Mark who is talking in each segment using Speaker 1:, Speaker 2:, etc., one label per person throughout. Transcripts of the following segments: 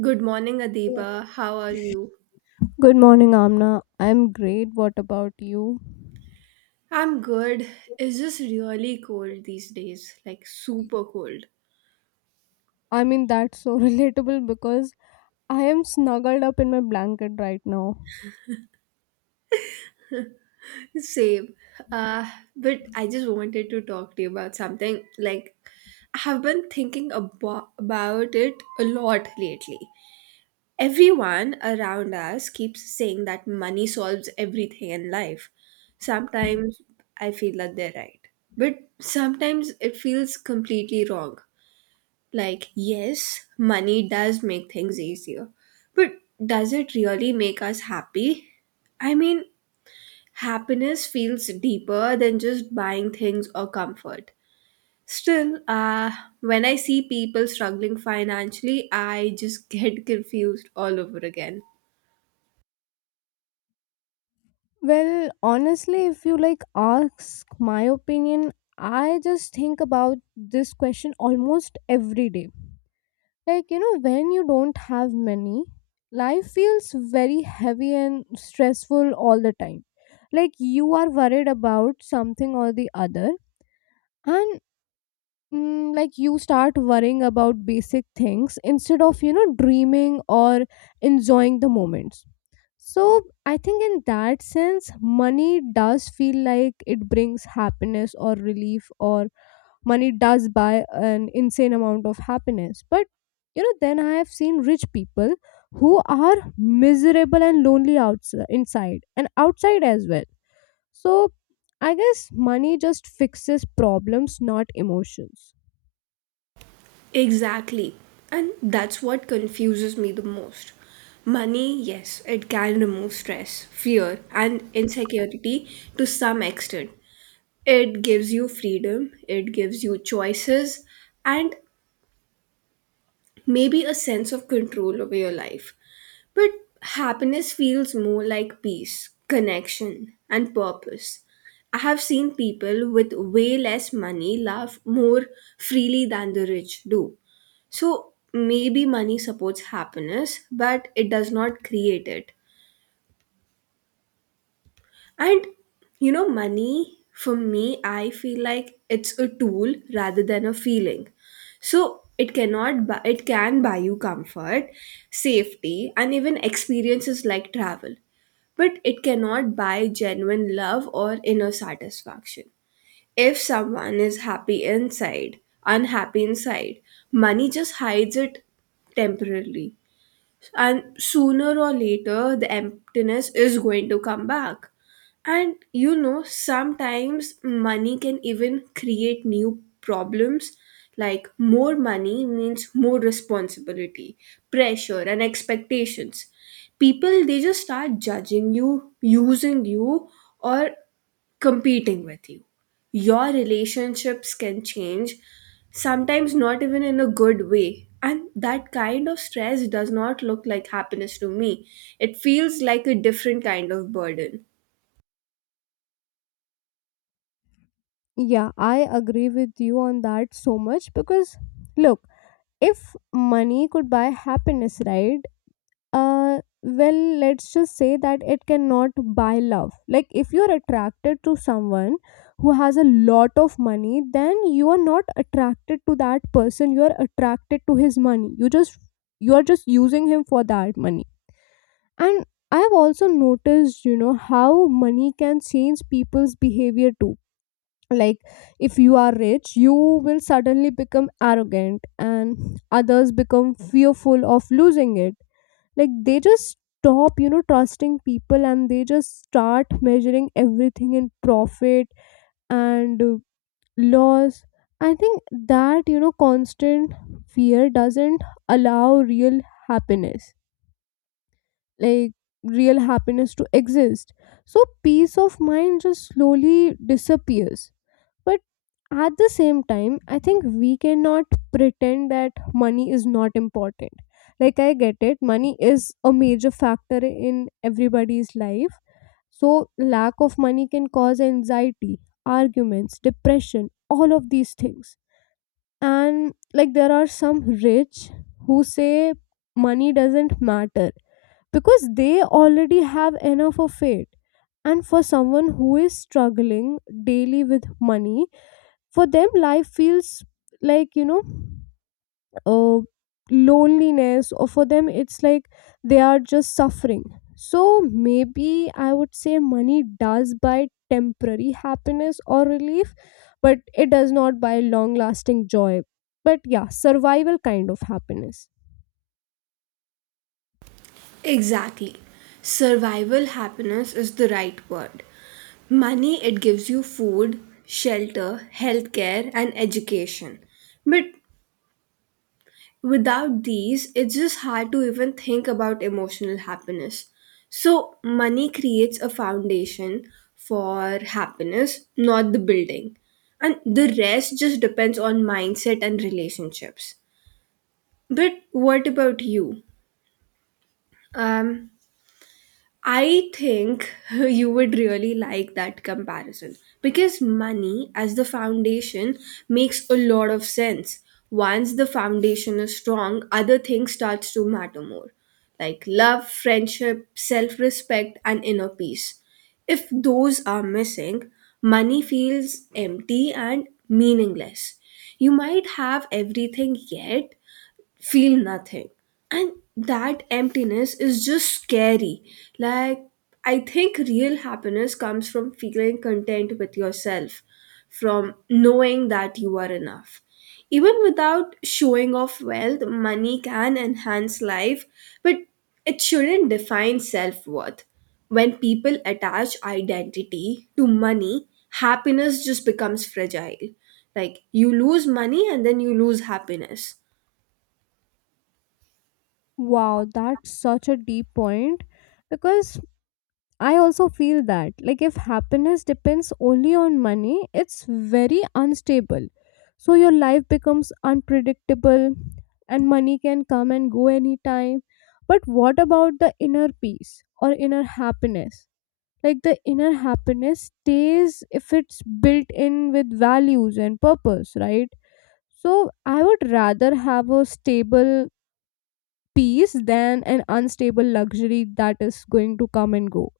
Speaker 1: Good morning, Adiba. How are you?
Speaker 2: Good morning, Amna. I'm great. What about you?
Speaker 1: I'm good. It's just really cold these days, like super cold.
Speaker 2: I mean, that's so relatable because I am snuggled up in my blanket right now.
Speaker 1: Same. Uh, but I just wanted to talk to you about something. Like, I have been thinking about it a lot lately. Everyone around us keeps saying that money solves everything in life. Sometimes I feel that they're right, but sometimes it feels completely wrong. Like, yes, money does make things easier, but does it really make us happy? I mean, happiness feels deeper than just buying things or comfort. Still, when I see people struggling financially, I just get confused all over again.
Speaker 2: Well, honestly, if you ask my opinion, I just think about this question almost every day. When you don't have money, life feels very heavy and stressful all the time. Like, you are worried about something or the other and you start worrying about basic things instead of dreaming or enjoying the moments. So I think in that sense, money does feel like it brings happiness or relief, or money does buy an insane amount of happiness. But then I have seen rich people who are miserable and lonely outside, inside and outside as well. So I guess money just fixes problems, not emotions.
Speaker 1: Exactly. And that's what confuses me the most. Money, yes, it can remove stress, fear, and insecurity to some extent. It gives you freedom, it gives you choices, and maybe a sense of control over your life. But happiness feels more like peace, connection, and purpose. I have seen people with way less money laugh more freely than the rich do. So maybe money supports happiness, but it does not create it. And you know, money for me, I feel like it's a tool rather than a feeling. So it cannot buy, it can buy you comfort, safety, and even experiences like travel. But it cannot buy genuine love or inner satisfaction. If someone is happy inside, unhappy inside, money just hides it temporarily, and sooner or later the emptiness is going to come back. And you know, sometimes money can even create new problems, like more money means more responsibility, pressure and expectations. People, they just start judging you, using you, or competing with you. Your relationships can change, sometimes not even in a good way. And that kind of stress does not look like happiness to me. It feels like a different kind of burden.
Speaker 2: Yeah, I agree with you on that so much because look, if money could buy happiness, right? Well, let's just say that it cannot buy love. Like if you're attracted to someone who has a lot of money, then you are not attracted to that person, you are attracted to his money. You just you are just using him for that money. And I have also noticed how money can change people's behavior too. Like if you are rich, you will suddenly become arrogant, and others become fearful of losing it. Like they just stop trusting people, and they just start measuring everything in profit and loss. I think that constant fear doesn't allow real happiness, like real happiness to exist. So peace of mind just slowly disappears. But at the same time, I think we cannot pretend that money is not important. Like I get it, money is a major factor in everybody's life. So lack of money can cause anxiety, arguments, depression, all of these things. And like there are some rich who say money doesn't matter because they already have enough of it. And for someone who is struggling daily with money, for them life feels like uh, loneliness, or for them it's like they are just suffering. So maybe I would say money does buy temporary happiness or relief, but it does not buy long lasting joy. But yeah, survival kind of happiness.
Speaker 1: Exactly. Survival happiness is the right word. Money, it gives you food, shelter, healthcare, and education. But without these, it's just hard to even think about emotional happiness. So money creates a foundation for happiness, not the building. And the rest just depends on mindset and relationships. But what about you? Um, I think you would really like that comparison, because money as the foundation makes a lot of sense. Once the foundation is strong, other things starts to matter more, like love, friendship, self-respect and inner peace. If those are missing, money feels empty and meaningless. You might have everything yet feel nothing. And that emptiness is just scary. Like, I think real happiness comes from feeling content with yourself, from knowing that you are enough. Even without showing off wealth, money can enhance life, but it shouldn't define self worth. When people attach identity to money, happiness just becomes fragile. Like, you lose money and then you lose happiness.
Speaker 2: Wow, that's such a deep point because I also feel that, like, if happiness depends only on money, it's very unstable. So your life becomes unpredictable, and money can come and go anytime. But what about the inner peace or inner happiness? Like, the inner happiness stays if it's built in with values and purpose, right? So I would rather have a stable peace than an unstable luxury that is going to come and go.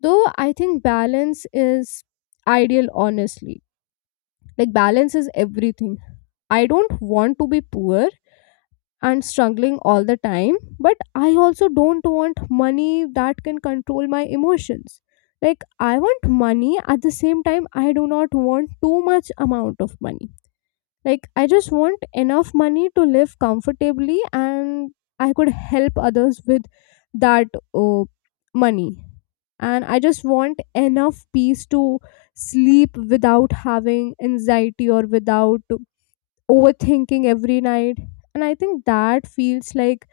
Speaker 2: Though I think balance is ideal, honestly. Like balance is everything. I don't want to be poor and struggling all the time, but I also don't want money that can control my emotions. Like I want money, at the same time I do not want too much amount of money. Like, I just want enough money to live comfortably and I could help others with that uh, money. And I just want enough peace to sleep without having anxiety or without overthinking every night. And I think that feels like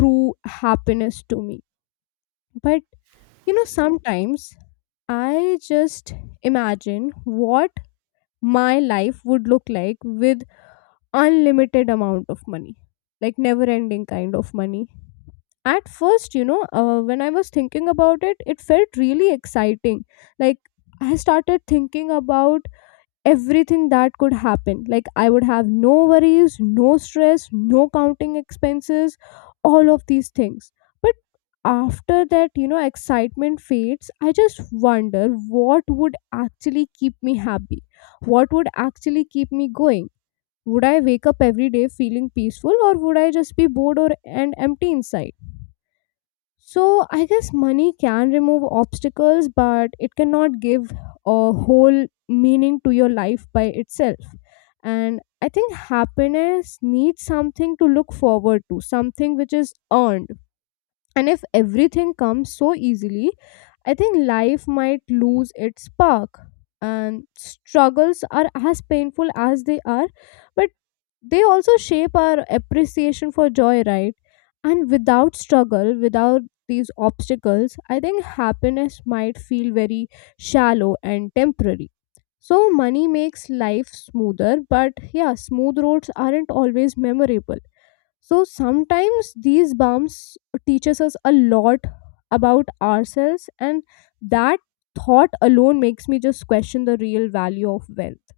Speaker 2: true happiness to me. But sometimes I just imagine what my life would look like with unlimited amount of money, like never ending kind of money. At first, when I was thinking about it, it felt really exciting. Like I started thinking about everything that could happen. Like I would have no worries, no stress, no counting expenses, all of these things. But after that, excitement fades. I just wonder what would actually keep me happy, what would actually keep me going. Would I wake up every day feeling peaceful, or would I just be bored or and empty inside? So I guess money can remove obstacles, but it cannot give a whole meaning to your life by itself. And I think happiness needs something to look forward to, something which is earned. And if everything comes so easily, I think life might lose its spark. And struggles are as painful as they are, but they also shape our appreciation for joy, right? And without struggle, without these obstacles, I think happiness might feel very shallow and temporary. So money makes life smoother, but yeah, smooth roads aren't always memorable. So sometimes these bumps teaches us a lot about ourselves, and that thought alone makes me just question the real value of wealth.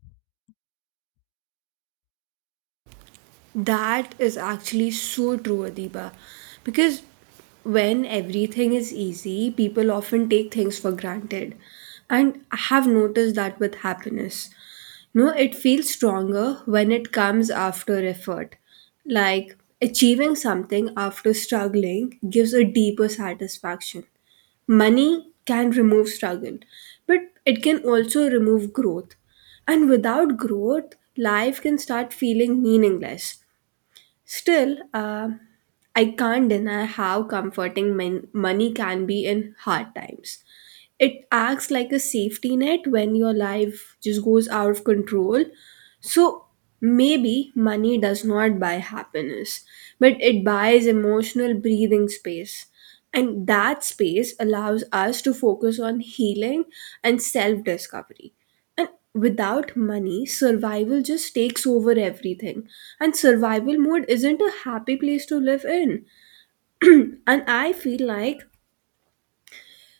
Speaker 1: That is actually so true, Adiba. Because when everything is easy, people often take things for granted. And I have noticed that with happiness. You know, it feels stronger when it comes after effort. Like achieving something after struggling gives a deeper satisfaction. Money can remove struggle, but it can also remove growth. And without growth, life can start feeling meaningless. Still, I can't deny how comforting money can be in hard times. It acts like a safety net when your life just goes out of control. So maybe money does not buy happiness, but it buys emotional breathing space. And that space allows us to focus on healing and self discovery. And without money, survival just takes over everything. And survival mode isn't a happy place to live in. And I feel like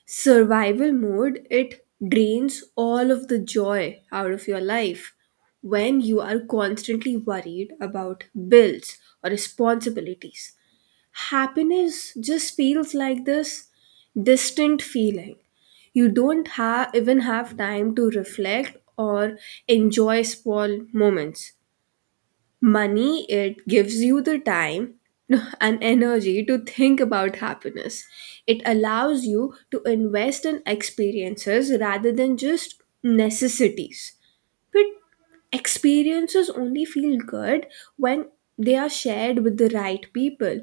Speaker 1: survival mode, it drains all of the joy out of your life. When you are constantly worried about bills or responsibilities, happiness just feels like this distant feeling. You don't have even have time to reflect or enjoy small moments. Money, it gives you the time and energy to think about happiness. It allows you to invest in experiences rather than just necessities. But experiences only feel good when they are shared with the right people.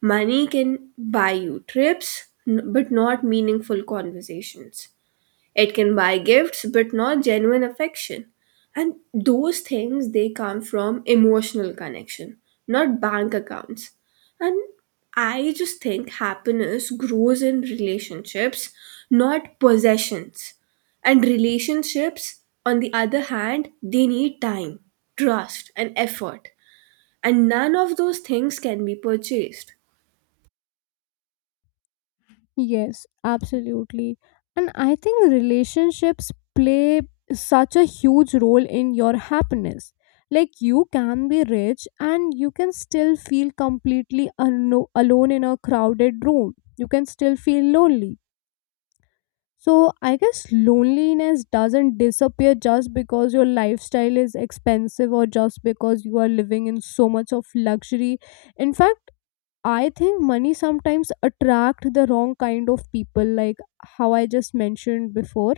Speaker 1: Money can buy you trips, but not meaningful conversations. It can buy gifts, but not genuine affection. And those things, they come from emotional connection, not bank accounts. And I just think happiness grows in relationships, not possessions. And relationships, on the other hand, they need time, trust, and effort. And none of those things can be purchased.
Speaker 2: Yes, absolutely. And I think relationships play such a huge role in your happiness. Like you can be rich and you can still feel completely alone in a crowded room. You can still feel lonely. So I guess loneliness doesn't disappear just because your lifestyle is expensive or just because you are living in so much of luxury. In fact, I think money sometimes attract the wrong kind of people, like how I just mentioned before.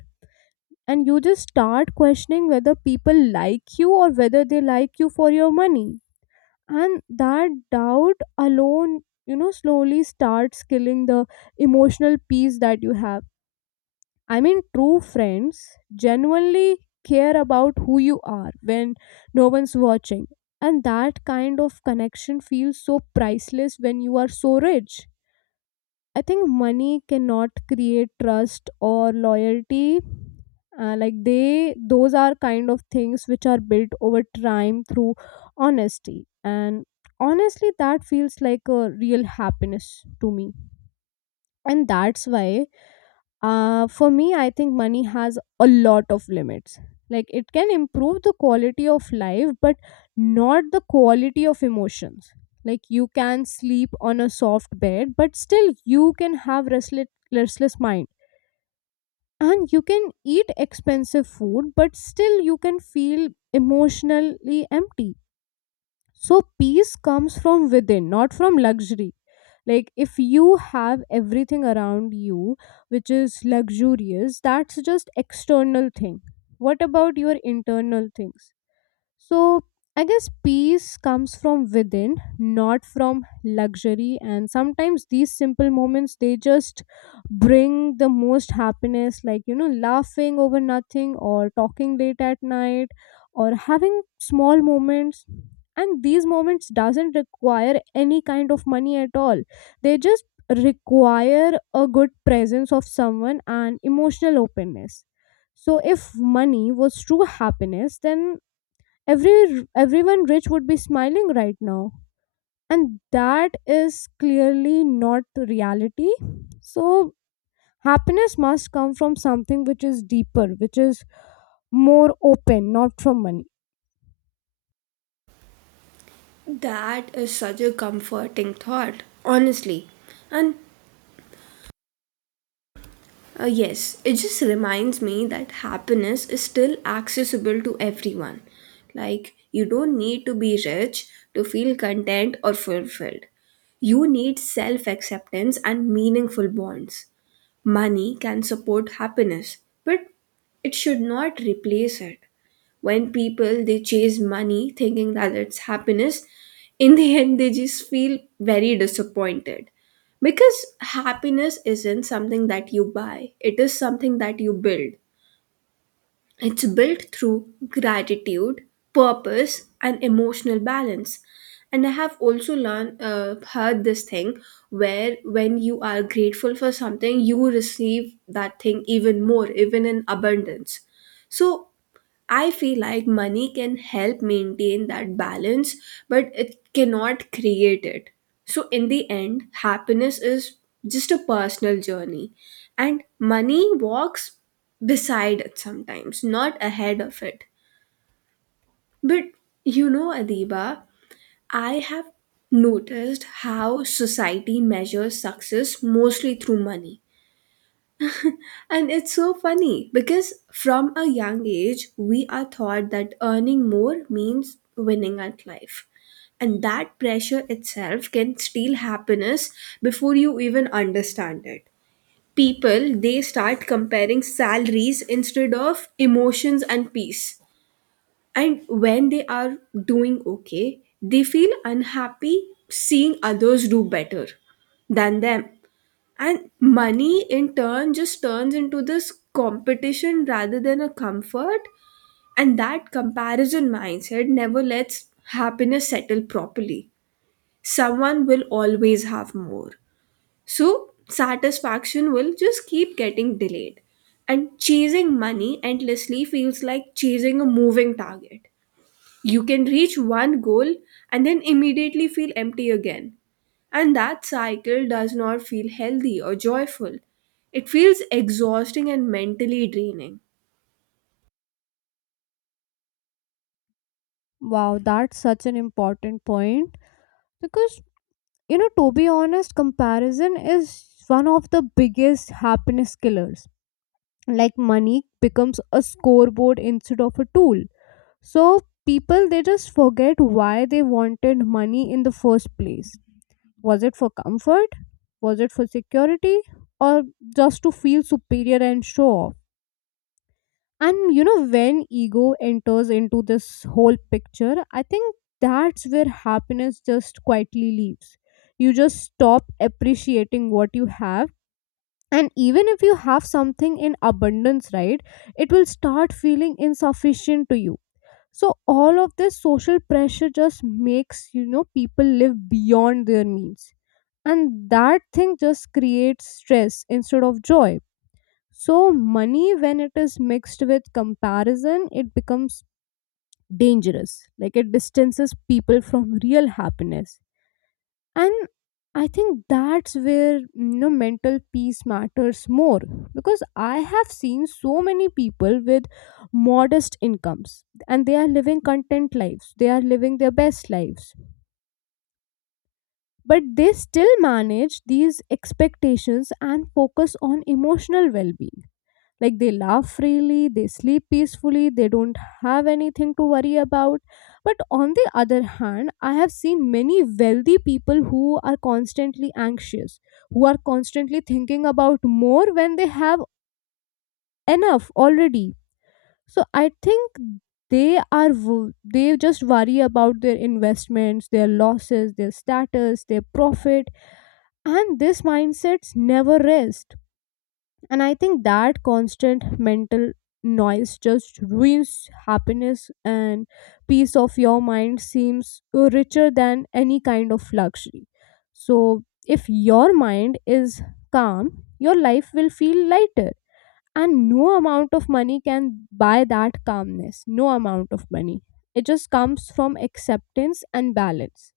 Speaker 2: And you just start questioning whether people like you or whether they like you for your money. And that doubt alone, slowly starts killing the emotional peace that you have. I mean, true friends genuinely care about who you are when no one's watching. And that kind of connection feels so priceless when you are so rich. I think money cannot create trust or loyalty. Like they those are kind of things which are built over time through honesty, and honestly that feels like a real happiness to me. And that's why, for me, I think money has a lot of limits. Like it can improve the quality of life, but not the quality of emotions. Like you can sleep on a soft bed, but still you can have restless mind. And you can eat expensive food, but still you can feel emotionally empty. So peace comes from within, not from luxury. Like if you have everything around you which is luxurious, that's just external thing. What about your internal things? So I guess peace comes from within, not from luxury. And sometimes these simple moments they just bring the most happiness, like laughing over nothing, or talking late at night, or having small moments. And these moments doesn't require any kind of money at all. They just require a good presence of someone and emotional openness. So if money was true happiness, then everyone rich would be smiling right now. And that is clearly not reality. So happiness must come from something which is deeper, which is more open, not from money.
Speaker 1: That is such a comforting thought, honestly. And yes, it just reminds me that happiness is still accessible to everyone. Like, you don't need to be rich to feel content or fulfilled. You need self acceptance and meaningful bonds. Money can support happiness, but it should not replace it. When people, they chase money thinking that it's happiness, in the end they just feel very disappointed, because happiness isn't something that you buy, it is something that you build. It's built through gratitude, purpose and emotional balance. And I have also learned, heard this thing, where when you are grateful for something, you receive that thing even more, even in abundance. So I feel like money can help maintain that balance, but it cannot create it. So in the end, happiness is just a personal journey, and money walks beside it sometimes, not ahead of it. But you know, Adiba, I have noticed how society measures success mostly through money. And it's so funny because from a young age, we are taught that earning more means winning at life. And that pressure itself can steal happiness before you even understand it. People, they start comparing salaries instead of emotions and peace. And when they are doing okay, they feel unhappy seeing others do better than them, and money in turn just turns into this competition rather than a comfort. And that comparison mindset never lets happiness settle properly. Someone will always have more. So satisfaction will just keep getting delayed. And chasing money endlessly feels like chasing a moving target. You can reach one goal and then immediately feel empty again, and that cycle does not feel healthy or joyful. It feels exhausting and mentally draining.
Speaker 2: Wow, that's such an important point because to be honest, comparison is one of the biggest happiness killers. Like money becomes a scoreboard instead of a tool. So people they just forget why they wanted money in the first place. Was it for comfort? Was it for security? Or just to feel superior and show off? And when ego enters into this whole picture, I think that's where happiness just quietly leaves. You just stop appreciating what you have. And even if you have something in abundance, right, it will start feeling insufficient to you. So all of this social pressure just makes, people live beyond their means. And that thing just creates stress instead of joy. So money, when it is mixed with comparison, it becomes dangerous. Like, it distances people from real happiness. And I think that's where, mental peace matters more. Because I have seen so many people with modest incomes, and they are living content lives, they are living their best lives. But they still manage these expectations and focus on emotional well being. Like they laugh freely, they sleep peacefully, they don't have anything to worry about. But on the other hand, I have seen many wealthy people who are constantly anxious, who are constantly thinking about more when they have enough already. So I think they just worry about their investments, their losses, their status, their profit, and this mindsets never rest. And I think that constant mental noise just ruins happiness. And peace of your mind seems richer than any kind of luxury. So if your mind is calm, your life will feel lighter, and no amount of money can buy that calmness. No amount of money. It just comes from acceptance and balance.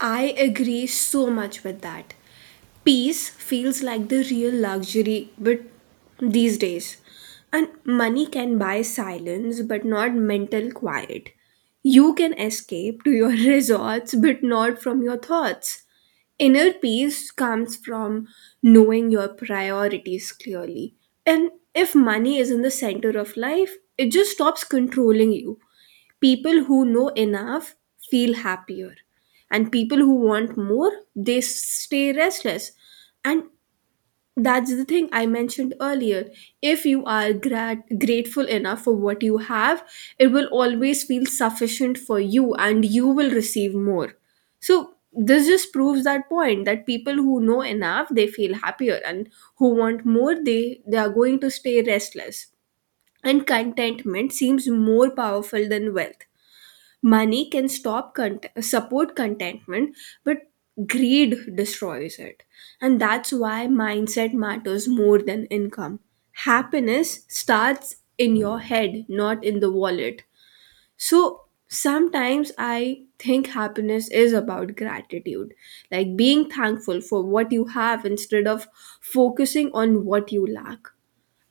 Speaker 1: I agree so much with that. Peace feels like the real luxury but these days. And money can buy silence but not mental quiet. You can escape to your resorts but not from your thoughts. Inner peace comes from knowing your priorities clearly. And if money is in the center of life, it just stops controlling you. People who know enough feel happier, and people who want more, they stay restless. And that's the thing I mentioned earlier. If you are grateful enough for what you have, it will always feel sufficient for you and you will receive more. So this just proves that point, that people who know enough, they feel happier, and who want more, they are going to stay restless. And contentment seems more powerful than wealth. Money can support contentment, but greed destroys it. And that's why mindset matters more than income. Happiness starts in your head, not in the wallet. So sometimes I think happiness is about gratitude, like being thankful for what you have instead of focusing on what you lack.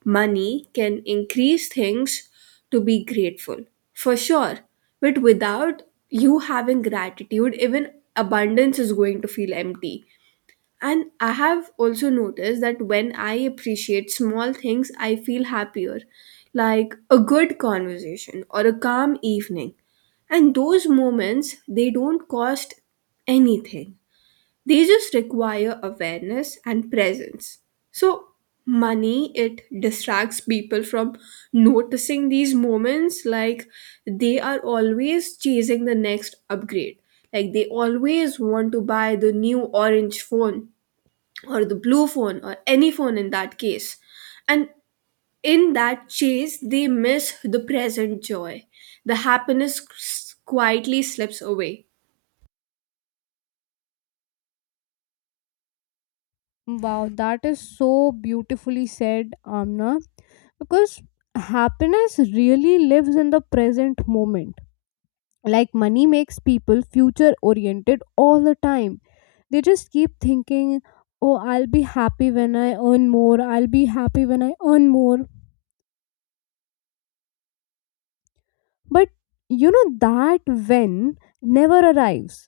Speaker 1: Money can increase things to be grateful for, sure, but without you having gratitude, even abundance is going to feel empty. And I have also noticed that when I appreciate small things, I feel happier, like a good conversation or a calm evening. And those moments, they don't cost anything. They just require awareness and presence. So money, it distracts people from noticing these moments. Like, they are always chasing the next upgrade. Like, they always want to buy the new orange phone or the blue phone or any phone in that case. And in that chase, they miss the present joy. The happiness quietly slips away.
Speaker 2: Wow, that is so beautifully said, Amna, because happiness really lives in the present moment. Like, money makes people future oriented all the time. They just keep thinking, oh, I'll be happy when I earn more, I'll be happy when I earn more. But you know that when never arrives.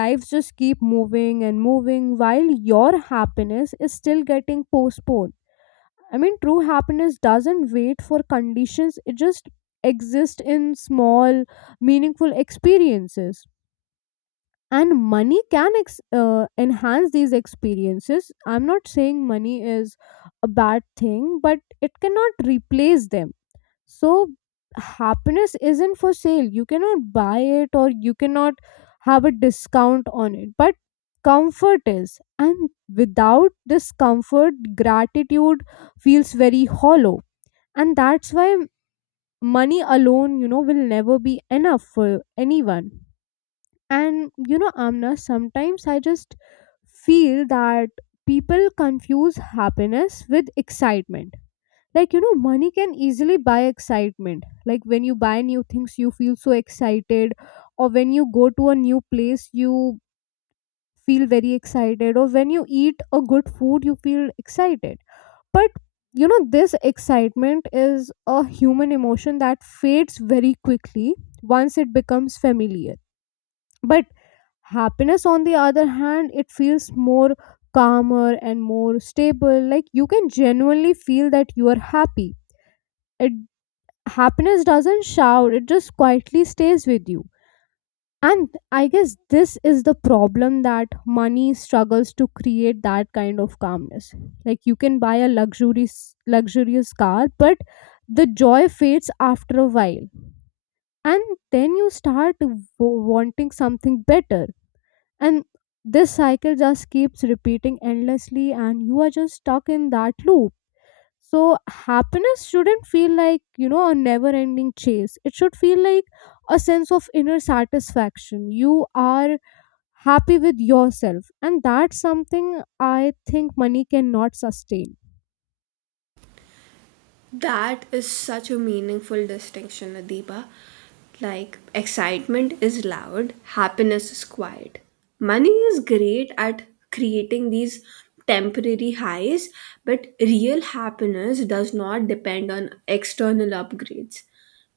Speaker 2: Lives just keep moving and moving while your happiness is still getting postponed. I mean, true happiness doesn't wait for conditions. It just exists in small meaningful experiences. And money can enhance these experiences. I'm not saying money is a bad thing, but it cannot replace them. So happiness isn't for sale. You cannot buy it, or you cannot have a discount on it, but comfort is. And without this comfort, gratitude feels very hollow. And that's why money alone, will never be enough for anyone. And you know, Amna, sometimes I just feel that people confuse happiness with excitement. Like, money can easily buy excitement. Like, when you buy new things, you feel so excited, or when you go to a new place, you feel very excited, or when you eat a good food, you feel excited. But this excitement is a human emotion that fades very quickly once it becomes familiar. But happiness, on the other hand, it feels more calmer and more stable. Like, you can genuinely feel that you are happy. It Happiness doesn't shout; it just quietly stays with you. And I guess this is the problem that money struggles to create that kind of calmness. Like, you can buy a luxurious car, but the joy fades after a while, and then you start wanting something better, and this cycle just keeps repeating endlessly, and you are just stuck in that loop. So happiness shouldn't feel like, a never ending chase. It should feel like a sense of inner satisfaction. You are happy with yourself, and that's something I think money cannot sustain.
Speaker 1: That is such a meaningful distinction, Adiba. Like, excitement is loud, happiness is quiet. Money is great at creating these temporary highs, but real happiness does not depend on external upgrades.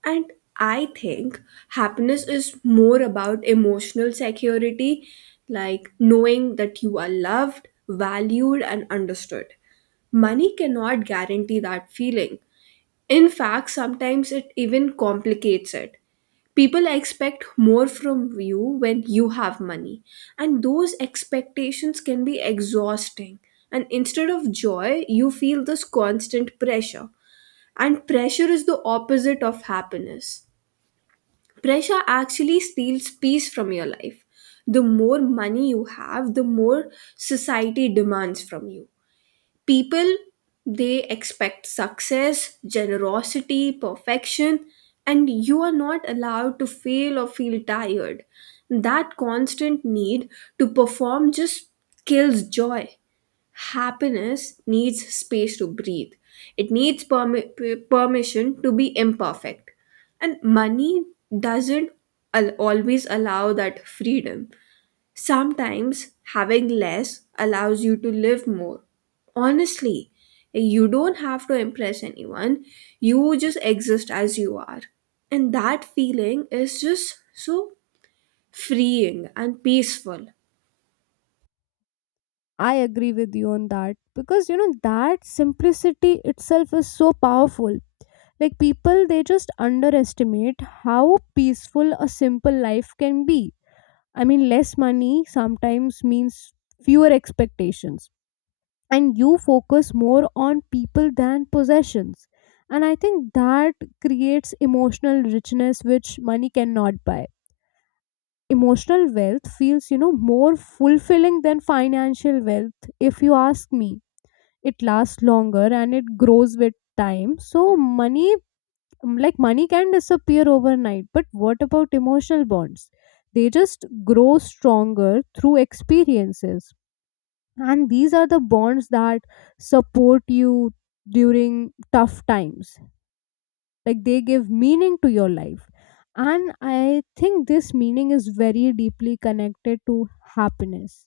Speaker 1: And I think happiness is more about emotional security, like knowing that you are loved, valued, and understood. Money cannot guarantee that feeling, in fact, sometimes it even complicates it. People expect more from you when you have money, and those expectations can be exhausting. And instead of joy, you feel this constant pressure. And pressure is the opposite of happiness. Pressure actually steals peace from your life. The more money you have, the more society demands from you. People, they expect success, generosity, perfection, and you are not allowed to fail or feel tired. That constant need to perform just kills joy. Happiness needs space to breathe. It needs permission to be imperfect. And money doesn't always allow that freedom. Sometimes having less allows you to live more. Honestly, you don't have to impress anyone, you just exist as you are. And that feeling is just so freeing and peaceful.
Speaker 2: I agree with you on that, because you know that simplicity itself is so powerful. Like, people, they just underestimate how peaceful a simple life can be. I mean, less money sometimes means fewer expectations, and you focus more on people than possessions. And I think that creates emotional richness which money cannot buy. Emotional wealth feels, more fulfilling than financial wealth, if you ask me. It lasts longer, and it grows with time. So, money like money can disappear overnight, but what about emotional bonds? They just grow stronger through experiences, and these are the bonds that support you during tough times. Like, they give meaning to your life. And I think this meaning is very deeply connected to happiness.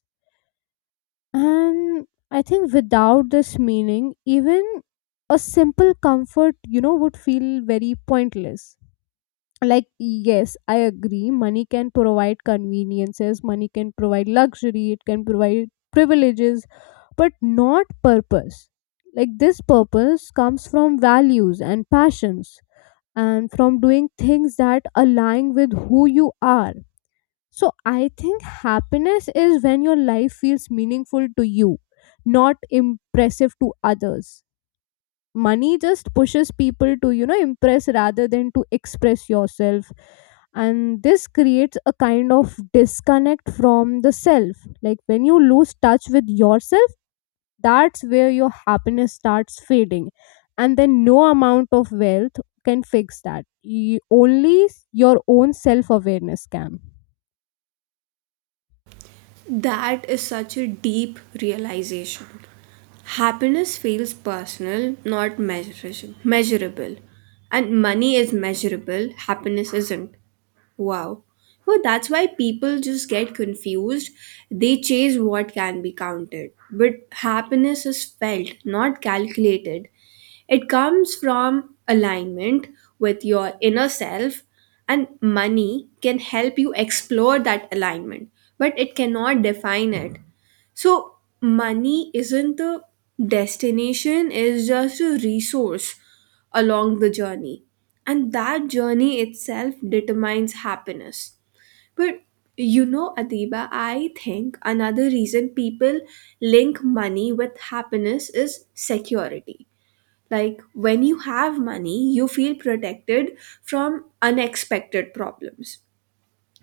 Speaker 2: And I think without this meaning, even a simple comfort, would feel very pointless. Like, yes, I agree, money can provide conveniences, money can provide luxury, it can provide privileges, but not purpose. Like, this purpose comes from values and passions, and from doing things that align with who you are. So I think happiness is when your life feels meaningful to you, not impressive to others. Money just pushes people to, impress rather than to express yourself. And this creates a kind of disconnect from the self. Like, when you lose touch with yourself, that's where your happiness starts fading. And then no amount of wealth can fix that. Only your own self awareness can.
Speaker 1: That is such a deep realization. Happiness feels personal, not measurable. And money is measurable, happiness isn't. Wow. Well, that's why people just get confused. They chase what can be counted. But happiness is felt, not calculated. It comes from alignment with your inner self, and money can help you explore that alignment, but it cannot define it. So money isn't the destination, it's just a resource along the journey. And that journey itself determines happiness. But you know, Adiba, I think another reason people link money with happiness is security. Like when you have money, you feel protected from unexpected problems.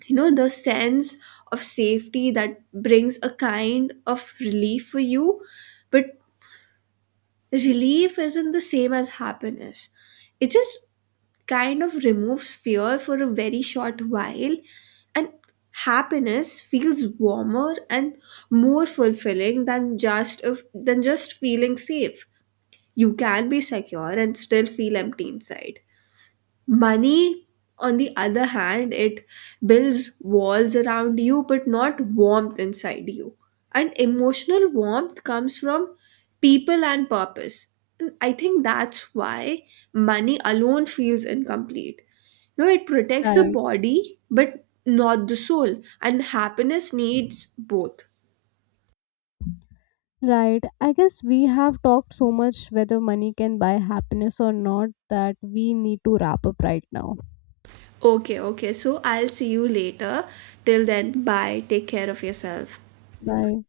Speaker 1: You know, the sense of safety that brings a kind of relief for you. But relief isn't the same as happiness. It just kind of removes fear for a very short while. And happiness feels warmer and more fulfilling than just of than just feeling safe. You can be secure and still feel empty inside. Money, on the other hand, it builds walls around you but not warmth inside you. And emotional warmth comes from people and purpose. And I think that's why money alone feels incomplete. No, it protects the
Speaker 2: Right.
Speaker 1: body but not the soul, and happiness needs both.
Speaker 2: Right. I guess we have talked so much whether money can buy happiness or not that we need to wrap up right now.
Speaker 1: Okay, okay, so I'll see you later. Till then, bye. Take care of yourself.
Speaker 2: Bye.